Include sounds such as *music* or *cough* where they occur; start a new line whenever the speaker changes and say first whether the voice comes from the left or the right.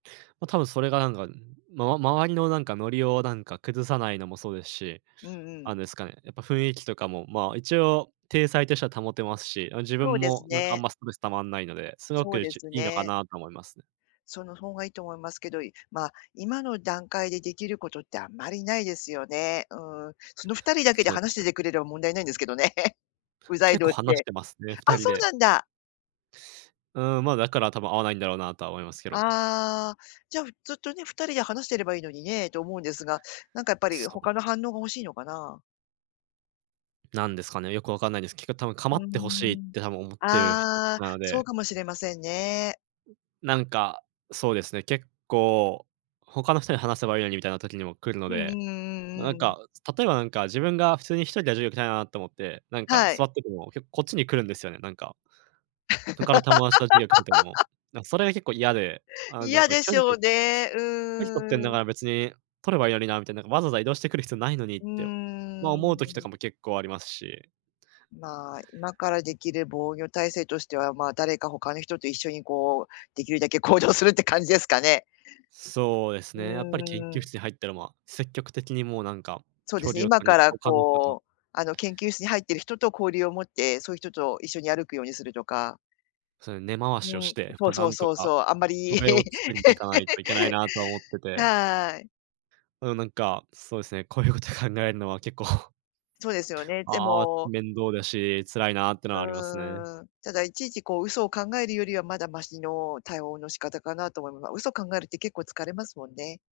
right: ま、多分それがなんか、んま周りのなんか、ノリをなんか、崩さないのもそうですし。
left: うんうん。
right: あんですかね、やっぱ雰囲気とかも、ま、一応体裁としては保てますし。あ、自
left: そう
right: 分
left: です
right: もなんか、あん
left: ね。
right: まストレス溜まんないので。すご
left: そう
right: く、
left: で
right: ち
left: す
right: いいのか
left: ね。
right: なと思います。
left: その方がいいと思いますけど。いまあ、今の段階でできることって、あんまりないですよね。うん。その2人だけで
right: そう
left: 話して
right: ね。
left: てくれれば、問題ないんですけどね。うざい
right: 結構
left: 同士
right: 話し
left: で。
right: てますね。ふ
left: あ、
right: たり
left: そう
right: で。
left: なんだ。
right: うん。ま、だから多分、合わないんだろうなとは思いますけどね。
left: ああ、じゃ、ふずっとね、2人で話してればいいのにね、と思うんですが。なんかやっぱり、
right: そう
left: 他の反応が欲しいのかな。
right: なんですかね、よくわかんないです。結局多分、
left: う
right: 構
left: ー
right: って欲しいっ
left: ん。
right: て多分、思ってる人たち
left: ああ、
right: なの
left: そう
right: で。
left: かもしれませんね。
right: なんか、そうですね、結構「他の人に話せばいいのに」みたいな時にも来るの
left: うんう
right: で。
left: んうん
right: ななん
left: うんうん。
right: か、例えばなんか、自分が普通に1人で授業受けたいなと思って、なんか、
left: はい。
right: 座ってても、結構こっちに来るんですよね。なんか。他の友達と授業受けてても、
left: *laughs*
right: なんそれが結構嫌で。あ、なん
left: 嫌
right: か
left: で
right: きゃ
left: し
right: り
left: ょ
right: と
left: う
right: って
left: ね。う
right: *unintelligible*「距離とってんだ
left: ーん。
right: から、別に取ればいいのにな」みたいな。なんか「わざわざ移動してくる必要ないのに」っ
left: う
right: て、まあ、
left: ー
right: 思
left: ん。
right: う時とかも
left: *unintelligible*
right: 結構ありますし。
left: まあ、今からできる防御体制としては、まあ、誰か他の人と一緒にこう、できるだけ、行動するって感じですかね。
right: そうです
left: うー
right: ね。やっぱり研究
left: ん。
right: 室に入ったら、まあ、積極的に、もうなんか、
left: そうで
right: 距
left: すね、
right: 離を
left: 今
right: 取
left: か
right: り *unintelligible*
left: ら
right: 他の人と。
left: こう、あの、研究室に入ってる人と交流を持って、そういう人と一緒に、歩くようにするとか。
right: そういう根回し
left: う
right: をし
left: ん、
right: て、
left: そ
right: ま、
left: う
right: な
left: そう
right: んと
left: そう
right: か、
left: そう。あんまり。
right: 壁を作りにいかないといけないな、とは思って
left: *laughs*
right: て。
left: はい。
right: *unintelligible* なんか、そうですね、こういうこと考えるのは結構
left: そうですよね。で
right: ああ、
left: も
right: 面倒だし、辛いなっての
left: う
right: はありますね。
left: ーん、ただ、いちいちこう、嘘を考えるよりは、まだマシの対応の仕方かなと思いま嘘を考えるって、結構疲れますもんね。